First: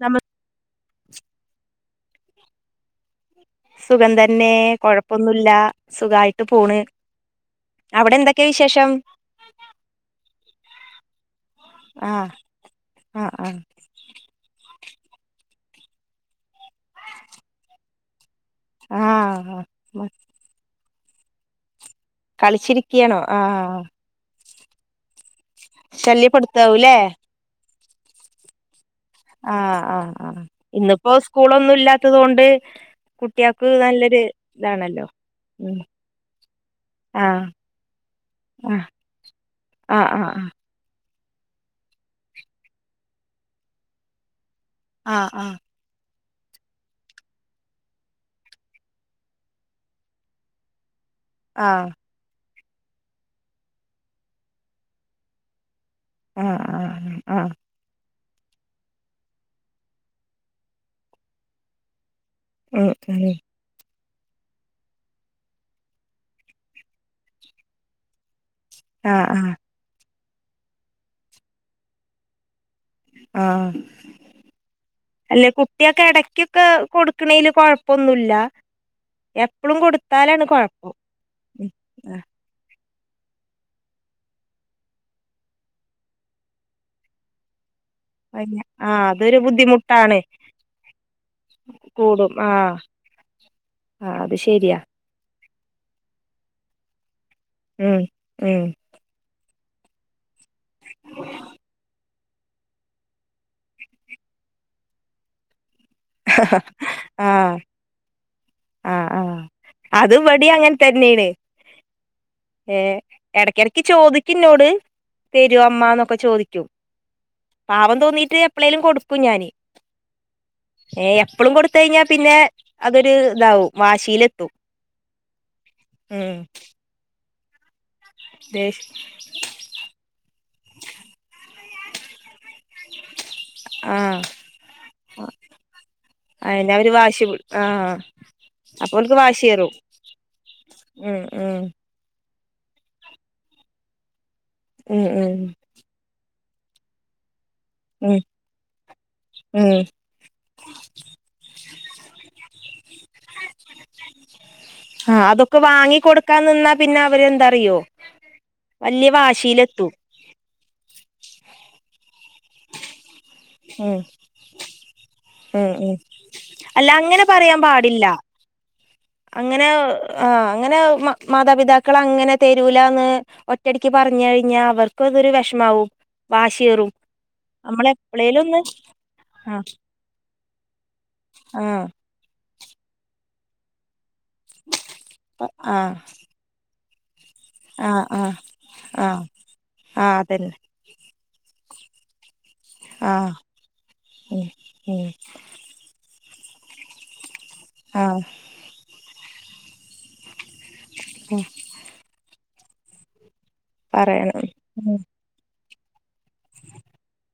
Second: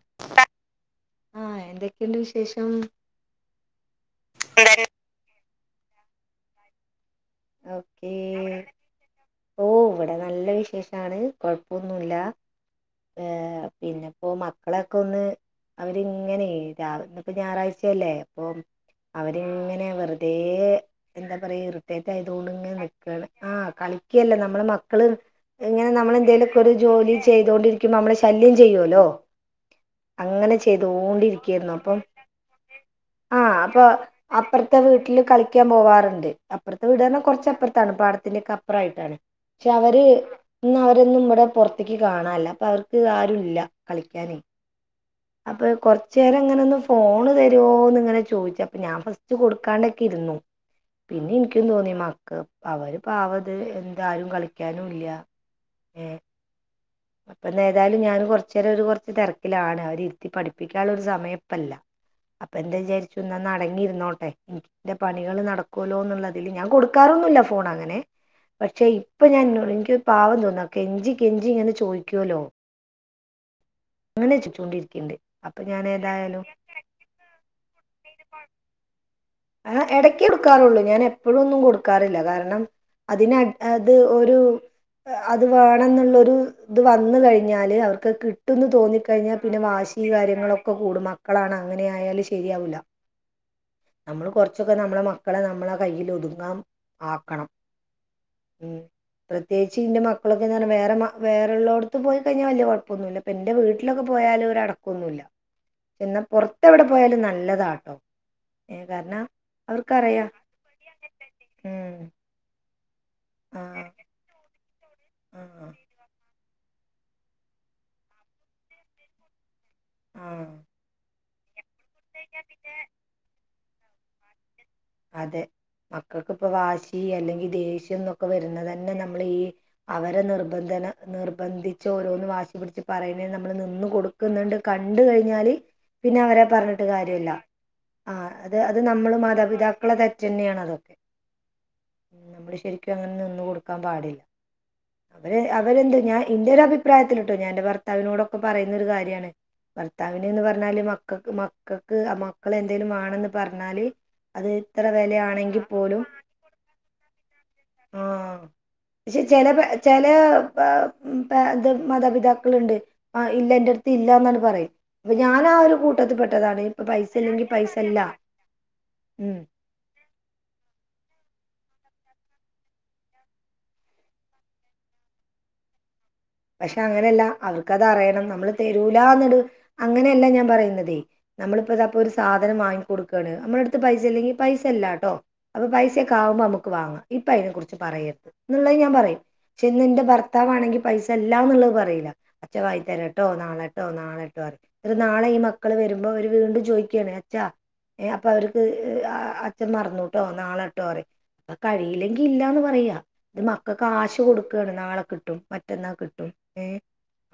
നമ എന്തൊക്കെണ്ട് വിശേഷം സുഖം തന്നെ കൊഴപ്പൊന്നുമില്ല സുഖായിട്ട് പോണ് ഓക്കേ അവിടെ എന്തൊക്കെ വിശേഷം ഓ ഇവിടെ നല്ല വിശേഷാണ് കുഴപ്പൊന്നല്ല ആഹ് ആഹ് ഏർ ആഹ് പിന്നെപ്പോൊ മക്കളൊക്കെ ഒന്ന് അവരിങ്ങനെ രാവ ഇപ്പോ ഞായറാഴ്ചയല്ലേ അപ്പൊ ആഹ് അവരിങ്ങനെ മ വെറുതെ എന്താ പറയയാ ഇറട്ട ത്ണങ്ങ കളിച്ചിരിക്കയാണോ നിക്കാണ് ആ ആഹ് കളിക്കല്ല നമ്മെ മക്കള് ഇങ്ങനെ നമ്മൾെന്തെലുമൊക്കെ ഒരു ശല്യപ്പെടുത്താവൂല്ലേ ജോലി ചെയ്തൊണ്ടിരിക്ക ക്കും നമ്മള് ശല്യം ചെയ്യുല്ലോ ആ ആ ആ ഇന്നിപ്പോ സ്കൂളൊന്നും ഇല്ലാത്തത് കൊണ്ട് ആ കുട്ടികൾക്ക് അപ്പൊ നല്ലൊരു അപ്പറത്തെ ഇതാണല്ലോ വീട്ടില് കളിക്കാൻ ഉം പോവാറുണ്ട് അപ്പുറത്തെ വീടിന്ന് ആഹ് കൊറച്ചപ്പുറത്താണ് പാടത്തിന്റെക്ക ആഹ് അപ്പറയിട്ടാണ് പക്ഷെ അവര് ആഹ് ആഹ് [unintelligible] അവരൊന്നും ഇവിടെ പുൊറത്തേക്ക് കാണല്ല അപ്പ അവർക്ക് ആരു ഇല്ല കളിക്കാനേ ആ ആ ചേരങ്ങന ഒന്ന് ഫോണ് തരുവോന്ന് ഇങ്ങനെ ചോയിച്ച് അപ്പൊ ഞാൻ ഫസ്റ്റ് കൊടുക്കാണ്ടക്കെ ഇരുന്നു പിന്നെ എനിക്കും ആഹ് ആഹ് തോന്നി മക്ക അവര് പാവത് എന്താരും കളിക്കാനും ഇല്ല്യാ ആഹ് ആഹ് അപ്പ ആഹ് ഏതാലും ഞാൻ കൊറ കൊറച്ച്‌രം അവര് പൊറത്ത് തിരക്കിലാണ് അവരിരുത്തി പഠിപ്പിക്കാനുള്ള ഒരു സമയപ്പല്ല അപ്പ എന്താ ഉം വിചാരിച്ചു ഉം [unintelligible] ങ്ങിയിരുന്നോ ഉം എന്റെ പണികള് നടക്കുല്ലോന്നുള്ളതില്ല് ഞാൻ കൊടുക്കാറൊന്നുല്ല ഫോൺ അങ്ങനെ പക്ഷെ ഇപ്പൊ ആഹ് ഞാൻ ആഹ് എന്നോ എനിക്ക് പാവം തോന്നാ കെഞ്ചി കെഞ്ചി ഇങ്ങനെ ചോ ചോയിക്കോല്ലോ ആ അല്ലെ അപ്പൊ ഞാൻ കുട്ടിയൊക്കെ ഏതായാലും ഇടക്കൊക്കെ കൊടുക്കണില്ല് കൊഴപ്പൊന്നുല്ല ആ എപ്പളും ഇടക്ക് കൊടുത്താലാണ് കൊടുക്കാറുള്ളൂ കൊഴപ്പം ഞാൻ എപ്പോഴൊന്നും ഉം ആ കൊടുക്കാറില്ല കാരണം അതിന അത് ഒരു അത് വേണംന്നുള്ളരു ഇത് വന്ന് കഴിഞ്ഞാല് അവർക്ക് ക്ക്‌ വയ്യ കിട്ടോന്ന് ആഹ് അതൊരു തോന്നിക്കഴിഞ്ഞാൽ പിന്നെ വാശി ബുദ്ധിമുട്ടാണ് കാര്യങ്ങളൊക്കെ കൂടും മക്കളാണ് അങ്ങനെ ആയാല് കൂടും ആഹ് ശരിയാവില്ല ആഹ് നമ്മള് അത് കുറച്ചൊക്കെ ശരിയാ നമ്മളെ മക്ക നമ്മളെ നമ്മളെ കൈയിലൊതുങ്ങാ ഉം ഉം ചേച്ചിന്റെ മ മക്കളൊക്കെന്നാല് വേറെ മാ വേറുള്ളോടത്ത് പോയി കഴിഞ്ഞാല് വലിയ കുഴപ്പൊന്നുല്ല ഇപ്പ എന്റെ വീട്ടിലൊക്കെ പോലും ഒരടക്കൊന്നുല്ല എന്നാ പൊറത്തെവിടെ പോയാലും ആഹ് നല്ലതാട്ടോ ഏ ആഹ് കാരണം ആഹ് അവർക്കറിയാ അതിവിടേം അങ്ങനെ തന്നെണ് ഉം ഏഹ് എടക്കെടക്ക് ആഹ് ചോദിക്കെന്നോട് തെരോ ആഹ് അമ്മ എന്നൊക്കെ ചോദി റ്റും പാവം തോന്നീട്ട് എപ്പളേലും കൊടുക്കും ഞാന് ആഹ് എ എം പ്പളും കൊടുത്തയിഞ്ഞാ പിന്നെ അതൊര് താവും വാശീലെത്തും അതെ ഉം മക്കൾക്കിപ്പ വാശീ അല്ലെങ്കി ദേശ് ന്നൊക്കെ ദേഷ് വരുന്നതെന്നെ നമ്മളീ അവരെ നിർബന്ധന നിർബന്ധി ചോരോന്ന് വാശ് പിടിച്ച് പറയണേ നമ്മള് നിന്ന് ആഹ് കൊടുക്കുന്നുണ്ട് കണ്ട് കഴിഞ്ഞാല് പിന്നെ അവരെ അയെന്നെ പറഞ്ഞിട്ട് അവര് വാശി കാര്യവില്ല പി ആഹ് ആ അത് അത് അപ്പോൽക്ക് നമ്മള് മാതാപിതാ വാശിയേറും തെറ്റെന്നെയാണതൊക്കെ ഉം ഉം നമ്മള് ശരിക്കും അങ്ങനെ നിന്നു കൊടുക്കാൻ പാടില്ല ഉം ഉം അവരെ അവരെന്ത് ഞാ ഇന്റൊരഭിപ്രായത്തിലിട്ടോ ഞാൻ എന്റെ ഉം ഭർത്താവിനോടൊക്കെ പറയുന്നൊരു കാര്യാണ് ഉം ഭർത്താവിനന്ന് പറഞ്ഞാല് മക്കക്ക് മക്കക്ക് മക്കളെന്തേലും വേണന്ന് പറഞ്ഞാല് അത് വെല ആ അതൊക്കെ ആണെങ്കി വാങ്ങി പോലും കൊടുക്കാൻ നിന്നാ പിന്നെ അവരെന്താറിയോ ആ വല്യ ശേ ചെല പ വാശിയിലെത്തും ചെല ആ പ പാത് മാതാപിതാക്കളുണ്ട്. ആ ഇല്ല എന്റെറ അടുത്ത് ഉം ഇല്ലന്നാണ് പറയും. അപ്പൊ ഞാൻ ആ ഉം ഒരു ഉം കൂട്ടത്തിൽ പെട്ടതാണ്. ഇപ്പൊ അല്ല പൈസ അങ്ങനെ ഇല്ലെങ്കിൽ പറയാൻ പാടില്ല പൈസല്ലാ? അങ്ങനെ? ആഹ് അങ്ങനെ മാതാപിതാക്കൾ അങ്ങനെ തെരുല്ലാന്ന് ഒറ്റടിക്ക് പറഞ്ഞു കഴിഞ്ഞാ അവർക്ക് അതൊരു വെഷമാവും. പക്ഷെ അങ്ങനെയല്ല അവർക്ക് അത് അറിയണം. നമ്മള് ഒന്ന് തരൂല്ലാന്ന് ട് ആ അങ്ങനെയല്ല ഞാൻ പറയുന്നതെ. ആ നമ്മളിപ്പതാ പ്പൊരു സാ അന്നേരം വാങ്ങി കൊടുക്കാണ് നമ്മളട്ത്ത് പൈസ ഇല്ലെങ്കിൽ പൈസല്ലാട്ടോ അപ്പം ആ പൈസൊക്കെ ആവുമ്പോൾ നമുക്ക് വാങ്ങാം. ഇപ്പൊ അയിനെ കുറ്ച്ച് ആ ആ പറയരുത് എന്ന്ള്ളത് ഞാൻ ആ പറയും പക്ഷെ ഇന്ന് ഇന്റെ ആ അതന്നെ ഭർത്താവാണെങ്കിൽ പൈസ എല്ലാന്ന്ള്ളേ പറീലാ അഛൻ ആ വാങ്ങിത്തരാട്ടോ നാളെട്ടോ ഉം നാളെട്ടോറിം ഇന്നട്ട് ഉം നാളെ ഈ മക്കള് വരുമ്പോ ഒരു വീണ്ടും ചോയിക്കാണ് അച്ചാ ആ ഏ അപ്പൊ അവർക്ക് അച്ഛൻ മറന്നൂട്ടോ നാളെ ട്ടോറിം അത്ഴിയില്ലെങ്കി ഇല്ലാന്ന് പറ വെയ്യാ ഇത് മക്കക്കാശ പറയണം കൊടുക്കാണ് ഉം നാളെ കിട്ടും മ റ്റന്നാ കിട്ടും ഏഹ്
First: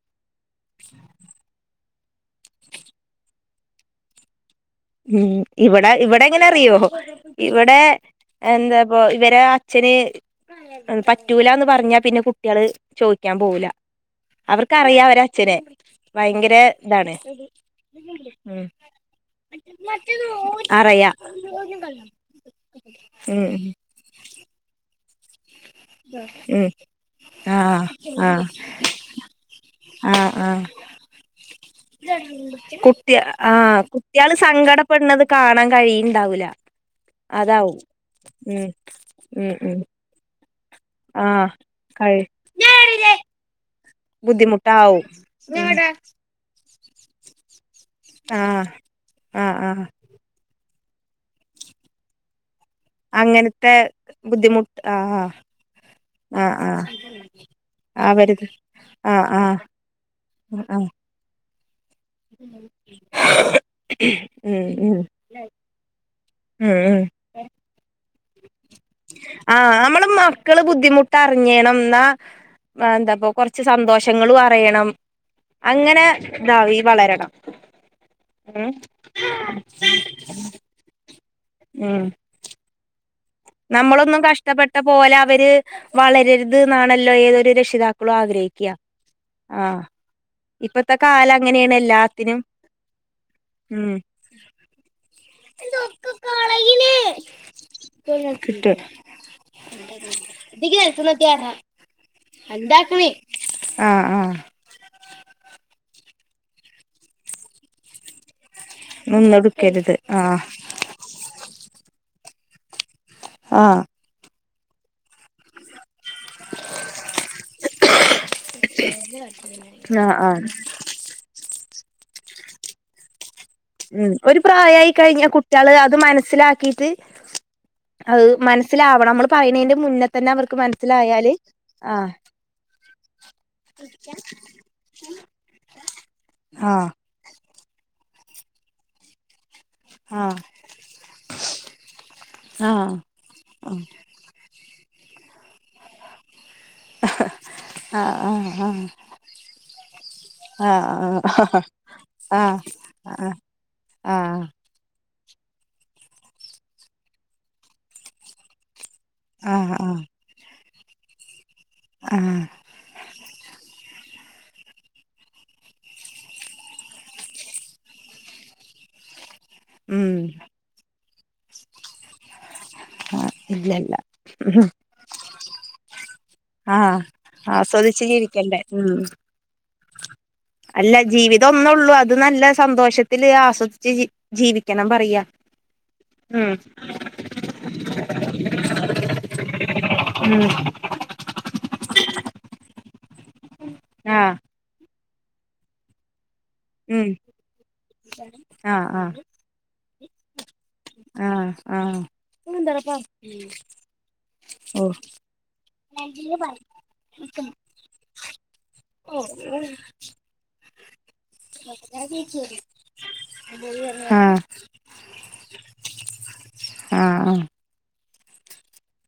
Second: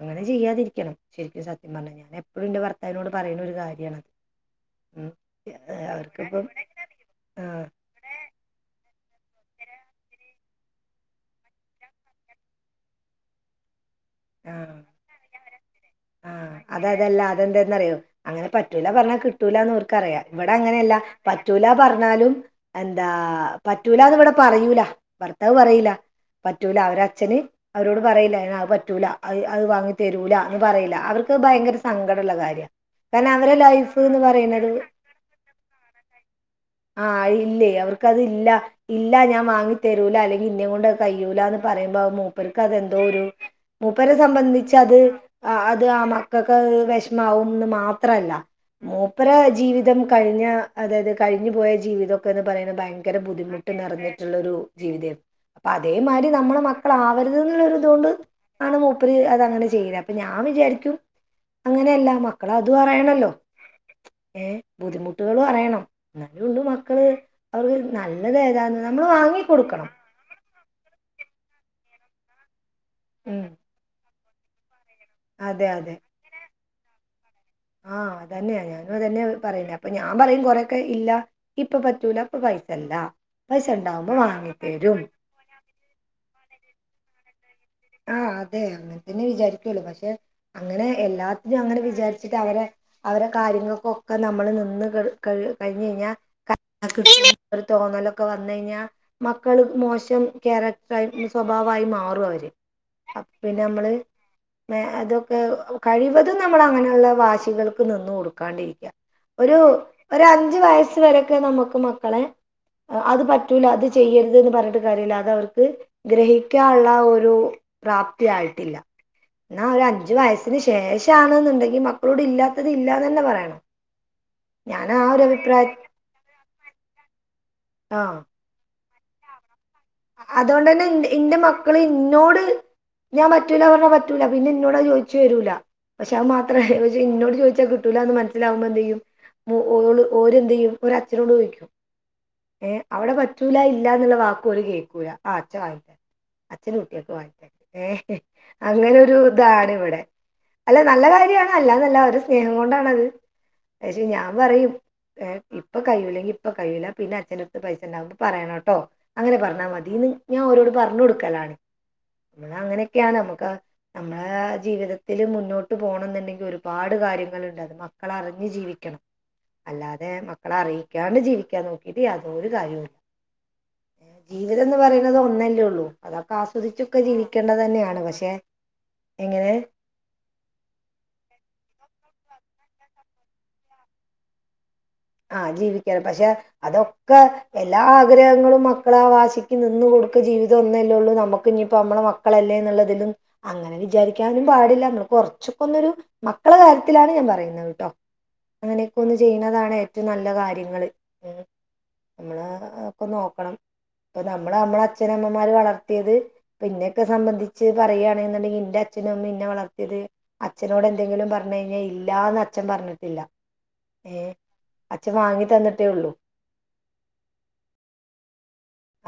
അങ്ങനെ ചെയ്യാതിരിക്കണം ശരിക്കും സത്യം പറഞ്ഞഴിഞ്ഞാൽ. എപ്പഴുന്റെ ഭർത്താവിനോട് പറയുന്ന ഒരു കാര്യണത്. ഉം ഏഹ് ഇവിടെ അവർക്കിപ്പം ഇവിടെങ്ങനറിയോ ആഹ് ഇവിടെ എന്ത പ്പൊ ഇവരെ അച്ഛന് പറ്റൂലാന്ന് പറഞ്ഞാ പിന്നെ കുട്ടികള് ചോദിക്കാൻ പോവൂല. ആഹ് അവർക്കറിയ അവരച്ഛനെ. ആഹ് അതതല്ല അതെന്തെന്നറിയോ അങ്ങനെ ഉം പറ്റൂല പറഞ്ഞാ കിട്ടൂ ക്കറയ ഇവടെങ്ങനെല്ല അറിയാ പറ്റൂലാ പറഞ്ഞാലും എന്താ ഉം പറ്റൂലാന്ന് ഇവടെ പറയൂല. പർ ഇട്ടത് പറീല ഉം പറ്റൂലാ അവരച്ഛന് ആഹ് അവരോട് പറയ്‌ലേ ആഹ് അത് പറ്റൂല അത് അത് വാങ്ങി ആഹ് തരൂല ആഹ് അവർക്ക് ഭയങ്കര സങ്കടള്ള കാര്യാ കുട്ടി കാർണ അവരെ ആഹ് ലൈഫ് ന്ന്‌ കുട്ടികള് പറയ്ണത് സങ്കടപ്പെടുന്നത് കാണാൻ കഴിയുണ്ടാവൂല ആഹ് ഇല്ലേ അതാവും അവർക്കതില്ല ഉം ഇല്ല ഞാൻ ഉം ഉം വാങ്ങിത്തരൂല ഇന്നേങ്കൊണ്ട് അത് ആഹ് കയ്യൂലാന്ന് പറയുമ്പത് കഴി മൂപ്പർക്കതെന്തോരു മൂപ്പരെ സംബന്ധിച്ച് അത് ബുദ്ധിമുട്ടാവും ഉം ആഹ് അത് ആ മക്കക്ക അത് വെഷമാവുംന്ന് മാ ത്രല്ല ആഹ് മൂപ്പരെ ആഹ് ആഹ് ജീവിതം കഴിഞ്ഞാ അതായത് കഴിഞ്ഞ് പോയ ജീവിതൊക്കെന്ന്‌ പറയാണെ ഭയങ്കര ബുദ്ധിമുട്ട് അങ്ങനത്തെ നറഞ്ഞിട്ടുള്ളൊരു ബുദ്ധിമുട്ട് ജീവിതേന്നു. ആഹ് അപ്പ അതേമാരി ആഹ് നമ്മള ആഹ് മക്കളാവര്ത് ന്ന്ള്ളൊര്തോണ്ട് അവരുത് ആണ് മൂപ്പര് ആഹ് ആഹ് അതങ്ങനെ ചെയ്യ്നെ. ഞാൻ ആഹ് വിചാരിക്കും അങ്ങനെയല്ല മക്കളതുറയണല്ലോ ഏഹ് ഉം ഉം ബുദ്ധിമുട്ടുകളൊറിയണം. എന്നാലുണ്ട് ഉം ഉം മക്കള് അവർക്ക് നല്ല നല്ലതേതാന്ന് നമ്മള് വാങ്ങി കൊടുക്കണം. ക്കള് ബുദ്ധിമുട്ടറിഞ്ഞേണം ന്നാ ആ ന്തപ്പ ഉം കൊറച്ച് സന്തോഷം റ്റങ്ങളു അറിയണം അതെ അതെ അങ്ങനെ ഇതാവെ വളരണം. ആ അതന്നെയാ ഉം ഞാനുവതന്നെയാ പറയണെ അപ്പ ഞാൻ പറയും കൊറെക്കെ ഇല്ല ഇപ്പ ഉം പറ്റൂല പ്പ പയറ്റെണ്ട. നമ്മളൊന്നും കഷ്ടപ്പെട്ട പോലെ അവര് വളരരുത് ന്നാണല്ലോ ഏതൊരു രക്ഷിതാക്കളും ആ അതെ ആഗ്രഹിക്കുക അങ്ങനെ തന്നെ ആഹ് വിചാരിക്കുള്ളൂ പക്ഷെ അങ്ങനെ ഇപ്പത്തെ കാലം എല്ലാത്തിനും അങ്ങനെയാണ് അങ്ങനെ വിചാരിച്ചിട്ട് എല്ലാത്തിനും അവരെ അവരെ ഉം കാര്യങ്ങൾക്കൊക്കെ നമ്മള് നിന്ന് ക ക കഴിഞ്ഞ് കഴിഞ്ഞാ തോന്നല ക്കെ വന്ന് കിട്ടും കഴിഞ്ഞാൽ മക്കള് മോശം ക്യാരക്ടറായി സ്വഭാവമായി മാറും അവര് പിന്നെ നമ്മള് ആഹ് ആഹ് എ അതൊക്കെ കഴിവതും നമ്മൾ അങ്ങനെയുള്ള വാശികൾക്ക് നിന്ന് കൊടുക്കും കാണ്ടിരിക്ക ഒരു നിന്നൊടുക്കരുത് ഒര ആഹ് അഞ്ച് വയസ് വരൊക്കെ നമുക്ക് നോ ക്കളെ അത് പറ്റൂല ആഹ് അത് ചെയ്യരുത് എന്ന് പറയ ട്ട് കാര്യല്ല അത് അവർക്ക് ഗ്രഹിക്കാനുള്ള ഒരു പ്രാപ്തിയായിട്ടില്ല എന്നാ ഒരു അഞ്ചു ആഹ് ആഹ് വയസ്സിന് ശേഷാണ്ന്ന്‌ ണ്ടെങ്കിൽ മക്കളോട് ഇല്ലാത്തത് ഇല്ലാന്ന് തന്നെ പറയണം ഉം ഒരു ഞാൻ പ്രായമായി ആ കഴിഞ്ഞ ഒരു അഭിപ്രായ കുട്ടികള് അത് മനസ്സിലാക്കിട്ട് അത് മന സ്സിലാവണം നമ്മ പറയുന്നതിൻ്റെ അതോണ്ട് തന്നെ ന്റെ ഇന്റെ മക്കള് ആഹ് ഇന്നോട് ഞാൻ പറ്റൂല പറഞ്ഞാ പറ്റൂല പിന്നെ ഇന്നോടത് ചോദിച്ചു വരൂല പക്ഷെ അത് മാത്ര ആഹ് പക്ഷ ഇന്നോട് ചോദിച്ചാൽ കിട്ടൂലാന്ന് മന അലാവുമ്പ എന്തെയ്യും വോ ഓല് ഓര് ആഹ് എന്ത് ചെയ്യും ഒരച്ഛനോട് ചോദിക്കും ഏ ആഹ് അവിടെ പറ്റൂല ഇല്ല എന്നുള്ള വാക്ക് ഓര് കേ ക്കൂല ആഹ് അച്ചൻ വാങ്ങിത്തര അച്ഛനും കുട്ടിയൊക്കെ വാണം ഏഹ് ആഹ് ആഹ് അങ്ങനൊരു താണ് ഇവിടെ അല്ല നല്ല ആഹ് കാര്യാണ് അല്ലാന്നല്ല ഒരു ആഹ് സ്നേഹം ആഹ് കൊണ്ടാണത് ആഹ് പക്ഷെ ഞാൻ ആഹ് പറയും ഏ ഇപ്പൊ കഴിയൂല്ലെങ്കി ഇപ്പൊ കഴിയൂല്ല പിന്നെ അച്ഛനടുത്ത് പൈസണ്ടാകുമ്പോ പറയണം ട്ടോ അങ്ങനെ പറഞ്ഞാൽ ആഹ് മതി ആഹ് തിൽന്ന് ഞാ ഓരോട് പറഞ്ഞ് കൊടുക്കലാണ് ആഹ് ഇന്ന അങ്ങനെയൊക്കെയാണ് നമ്മക്ക് ആ നമ്മളെ ജീവിതത്തില് മുന്നോട്ട് പോണം എന്നുണ്ടെങ്കിൽ ഒരുപാട് കാര്യങ്ങളുണ്ട് അത് മക്കള അറിഞ്ഞ് ജീവിക്കണം അല്ലാതെ ഉം മക്കളെ അറിയി ക്കാണ്ട് ജീവിക്കാൻ നോക്കിയിട്ട് യാ ഒരു കാര്യൊല്ല ഇല്ലല്ല ജി ഇതെന്ന് പറയുന്നത് ഒന്നല്ലേ ഉള്ളൂ അതൊക്കെ ആഹ് ആസ്വദിച്ചൊക്കെ ജീവിക്കേണ്ടത് തന്നെയാണ് ആസ്വദിച്ച് പക്ഷെ ജീവിക്കണ്ടേ ഉം എങ്ങനെ അല്ല ജീവിതം ഒന്നള്ളൂ അത് നല്ല സന്തോഷത്തിൽ ആസ്വദിച്ച് ജീവിക്ക ആഹ ജീവിക്കാന പക്ഷെ അതൊക്കെ എല്ലാ ആഗ്രഹങ്ങളും മക്കള ആ വാശിക്ക് നിന്ന് കൊടുക്ക ഉം ജീവിതം ഒന്നല്ലേള്ളൂ നമ്മുക്ക് ഇനിയിപ്പോ നമ്മളെ മക്കളല്ലേ എന്നുള്ളതിലും [unintelligible] അങ്ങനെ ആഹ് വിചാരിക്കാനും പാടില്ല നമ്മ കൊറച്ചക്കന്നൊരു മക്കള ഉം കാര്യത്തിലാണ് ഞാൻ പറയുന്നത് കേട്ടോ ആഹ് അങ്ങനെയൊക്കെ ഒന്ന് ആഹ് ചെയ്യണതാണ്ഏ നല്ല കാര്യം ക ആഹ് ആഹ് നമ്മള് ഒക്കെ നോക്കണം ഇപ്പ നമ്മള് നമ്മള ഓഹ് അച്ഛനമ്മമാര് വളർത്തിയത് ഇപ്പ ഇന്നെൊക്കെ സംബന്ധിച്ച് പറയയാണെെന്നുണ്ടെങ്കിൽ ഇന്റെ അച്ഛനും അമ്മ ഇന്നെ വളർത്തിയത് അച്ഛനോട് എന്തെങ്കിലും പറഞ്ഞു കഴിഞ്ഞാൽ ഇല്ലന്ന് അച്ഛൻ പറഞ്ഞിട്ടില്ല ഏ അച്ഛ വാങ്ങി ആ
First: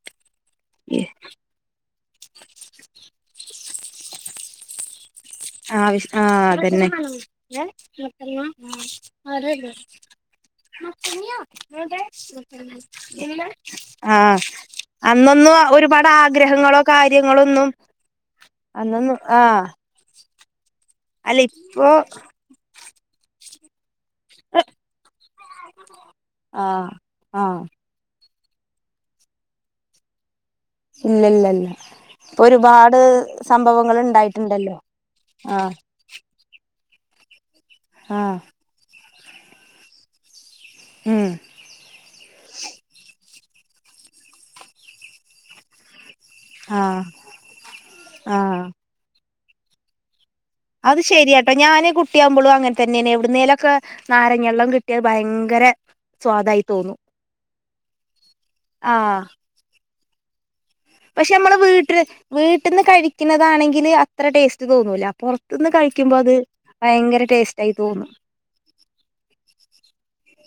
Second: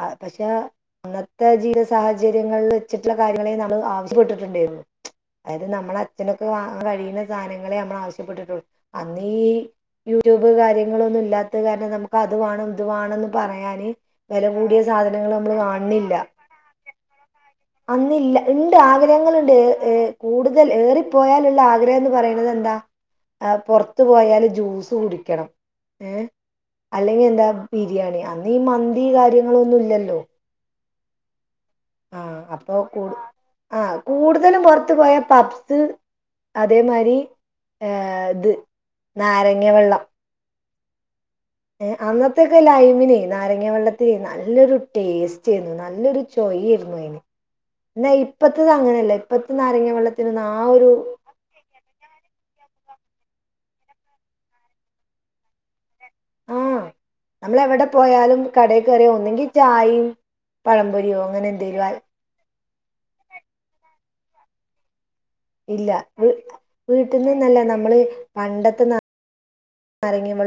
ആ പക്ഷെ ഉന്നത്തെ ജീത സാഹചര്യങ്ങളിൽ എ ചിട്ടുള്ള കാര്യങ്ങളെ നമ്മ ആവശ്യപ്പെട്ടു വണ്ടേരുന്നു അതായത് നമ്മളെ ആഹ് ആഹ് അച്ഛനൊക്കെ വാങ്ങൻ അതന്നെ കഴിയുന്ന സാധനങ്ങളേ നമ്മൾ ആവശ്യപ്പെട്ടിട്ടുള്ളു അന്ന് ഈ യൂട്യൂബ് കാര്യങ്ങളൊന്നും ഇല്ലാത്ത കാരണം നമുക്ക് അത് വേണം ഇതു വേണംന്ന് പറയാാന് ആ അന്നൊന്ന് ഒരുപാട് ആഗ്രഹങ്ങളോ കാര്യങ്ങളൊന്നും അന്നില്ല ഉണ്ട് അന്നൊന്നും ആഗ്രഹങ്ങളൾുണ്ട് ആഹ് ഏ കൂടുത കൂടുതൽ അല്ല ഏറിപ്പോയാലുള്ള ഇപ്പൊ ആഗ്രഹംമന്ന് പറയണുന്നത് എെന്താ ആ പുറത്ത് ത്ത് പോയാൽ ജ്യൂസ് കുടിക്കണം ഏ ആഹ് അല്ലെങ്കിൽ എന്താ ആഹ് ബിരിയാണി നീ മന്തി കാര്യങ്ങളൊന്നും ഇല്ലല്ലോ ഇല്ല ഇല്ല ഇല്ല ആ അപ്പൊ ക ആഹ കൂടുതലും ഉണ്ടായിട്ടുണ്ടല്ലോ പുറത്ത് പോയാ ആഹ് പബ്സ് അതേ മാരി ഏ ആഹ് ഇത് നാരങ്ങ വെള്ളം ഉം ഏഹ് അന്നത്തൊക്കെ ലൈമിനെ നാരങ്ങ വെള്ളത്തിൽ നല്ലൊരു ടേസ്റ്റ് ചെയ്യുന്നു നല്ലൊരു ആഹ് ചോയിരുന്നുന് എന്നാ ആഹ് ഇപ്പത്തത് അങ്ങനെയല്ല പത്തെ നാരങ്ങ വെള്ള അത് ശെരിയാട്ടോ ഞാന് കുട്ടിയാകുമ്പോളും അങ്ങനെ തന്നെയാണ് എവിടുന്നേലൊക്കെ നാരങ്ങെള്ളം കിട്ടിയാ ഭയങ്കര - ആഹ് നമ്മൾ എവിടെ പോയാലും കടയിൽ കേറിയാ ആഹ് ഒന്നെങ്കിൽ ചായയും പഴംപൊരിയോ പക്ഷെ അങ്ങനെ മ്മള് എന്തേലും ആയി വീട്ടില് വീട്ട് ട്ട്ന്ന് കഴിക്കുന്നതാണെങ്കില് അത്ര ടേസ്റ്റ് തോന്നൂല്ല പൊറത്തുന്ന് ഇല്ല കഴിക്കുമ്പോ വീ അത് ഭയങ്കര വീട്ടിൽന്നന്നല്ല ടേസ്റ്റ് ആയി നമ്മള് തോന്നും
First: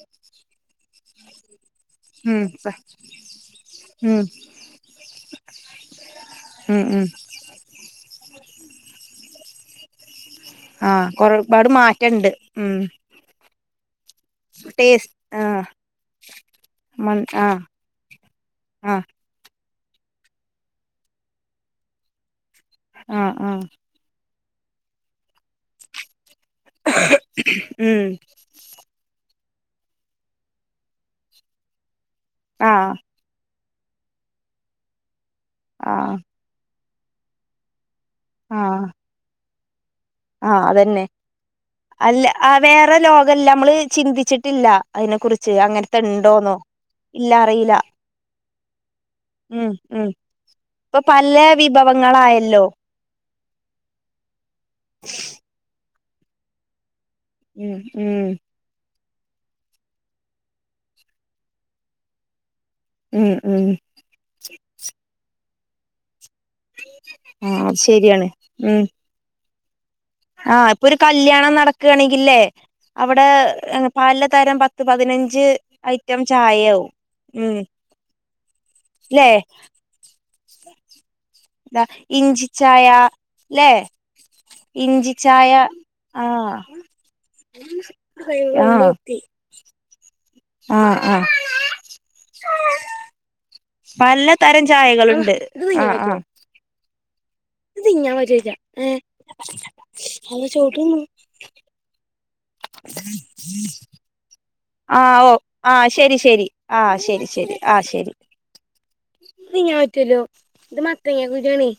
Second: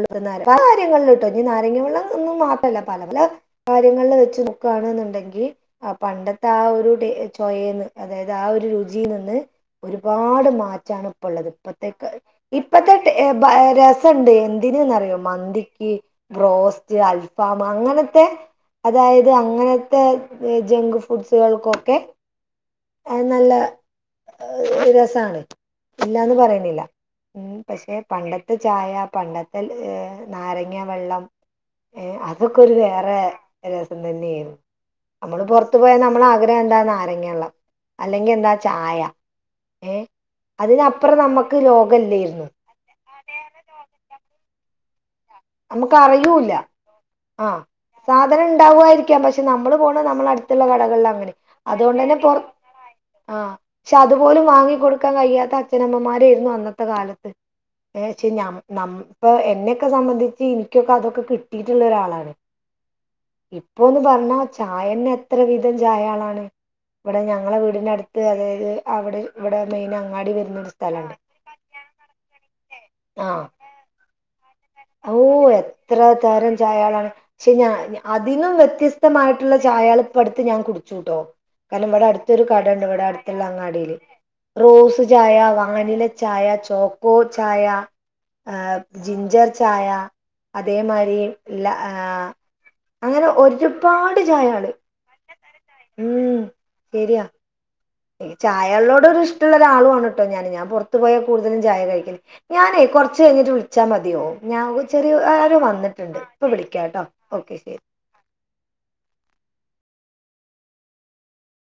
കയിട്ട [unintelligible] അങ്ങുള്ള ഒന്നും ഉം മാറ്റംല്ല്യ പല പല കാര്യങ്ങളിൽ ഉം വെച്ച് നോക്കേണെന്നുണ്ടെങ്കി ആ പണ്ടത്തെ ആ ഉം ഒരു ഉം ചൊയേൽന്ന് അതായത് ആ ഒരു രുചി നിന്ന് ഒരു ഒരുപാട് മാറ്റാണ് ആഹ് ഇപ്പ ഇള്ളത് ഒരുപാട് ഇപ്പത്തേക്ക് മാറ്റണ്ട് ഉം ഇപ്പത്തെ ടേ ബരെസ് ണ്ട് ടേസ്റ്റ് എന്തിനറിയോ ആഹ് മന്തിക്ക് ബ്രോസ്റ്റ് മൺ അൽഫാം ആഹ് അങ്ങനത്തെ ആ അതായത് അങ്ങനെ ത്തെ ജങ്ക് ഫുഡ്കൾക്കൊക്കെ ആ ആ രസാണ് ഇല്ലാന്ന് പറയണില്ല ഉം പക്ഷെ ഉം പണ്ടത്തെ ചായ പണ്ടത്തെ ലെ നാരങ്ങ വെള്ളം ഏ അതൊക്കെ ഒരു ആഹ് വേറെ രസം തന്നെയായിരുന്നു നമ്മള് പുറത്തു പോയാൽ ആഹ് നമ്മളെ ആഗ്രഹം എന്താ നാ രങ്ങ്യാള്ളം [unintelligible] അല്ലെങ്കി എന്താ ചായ ഏ ആ അതന്നെ അതിനപ്പുറം നമ്മുക്ക് അല്ല ലോകല്ലേരുന്നു വേറെ ലോകല്ല്യ നമ്മള് ചിന്തിച്ചി ഇല്ല അതിനെ കുറി നമുക്ക് അറിയൂല്ല ആഹ് അറിയില്ല സാധനം ഇണ്ടാവായിരിക്കാം പക്ഷെ ഉം നമ്മള് പോണ ഉം നമ്മള അടുത്തുള്ള ഇപ്പൊ കടകളിൽ അങ്ങനെ പല അതുകൊണ്ട് തന്നെ പറ വിഭവങ്ങളായല്ലോ ആ പക്ഷെ അതുപോലും വാങ്ങികൊടു ക്കാൻ കഴിയാത്ത അച്ഛൻ അമ്മമാര് അന്നത്തെ കാലത്ത് ഉം ഏ ഉം ശരി നമ് നമ് ഇപ്പൊ എന്നെ ഒക്കെ സംബന്ധി ച്ച് എനിക്കൊക്കെ അതൊക്കെ കിട്ടീട്ടുള്ള ഒരാളാണ് ഉം ഉം ഇപ്പൊന്ന് പറഞ്ഞാ ചായ തന്നെ എത്ര വിധം ചായാളാണ് ഇവിടെ ഞങ്ങളെ ആഹ് അത് വീടിന്റെ അടുത്ത് ശരിയാണ് അതായത് ഉം അവിടെ- ഇവിടെ മെയിനാ ആഹ് ഇപ്പൊ ഒരു കല്യാണം നടക്കുകയാണെങ്കില്ലേ അവിടെ ആഹ് പാല തരം പ ഓ എത്ര തരം ചായകളാണ് ക്ഷെ ഉം ഞ ഞാ അപ് അതിനും വെ ല്ലേ വ്യത്യസ്തമായിട്ടുള്ള ചായകള് ഇപ്പടു ത്ത് ഞാൻ കുടിച്ചൂട്ടോ ഇതാ കാരണം ഇവിടെ അടുത്തൊരു കടയുണ്ട് ഇഞ്ചിച്ചായ ഇവിടെ അടുത്തുള്ള ല്ലേ അങ്ങാടിയില് റോസ് ചായ ഇഞ്ചിച്ചായ വാനില ചായ ആഹ് ചോക്കോ ചായ ആ ജിഞ്ചർ അയാ ആഹ് അതേമാരി ആഹ് ല്ല ആ അങ്ങനെ ഒരുപാട് പലതരം ചായകള് ചായകളുണ്ട് ആഹ് ആഹ് ഉം ശരിയാ ഏ ചായകളോടൊരു ഇഷ്ടുള്ള ഒരാളുവാണ് ട്ടോ ഞാന് ഞാൻ പൊറത്തു പോയാ കൂടുതലും ചായ കഴിക്കല് ഞാനേ കുറച്ച് കഴിഞ്ഞിട്ട് വിളിച്ചാ മതിയോ ഞാങ ചെറിയ ഒ ആഹ് ഓ ആരോ ആഹ് ശരി വന്നിട്ടുണ്ട് ഇപ്പൊ ശരി ആഹ് വിളിക്കാട്ടോ ഓക്കെ ശരി നീങ്ങാൻ പറ്റൂല്ലോ ഇത് മത്തങ്ങ കുരുവാണേ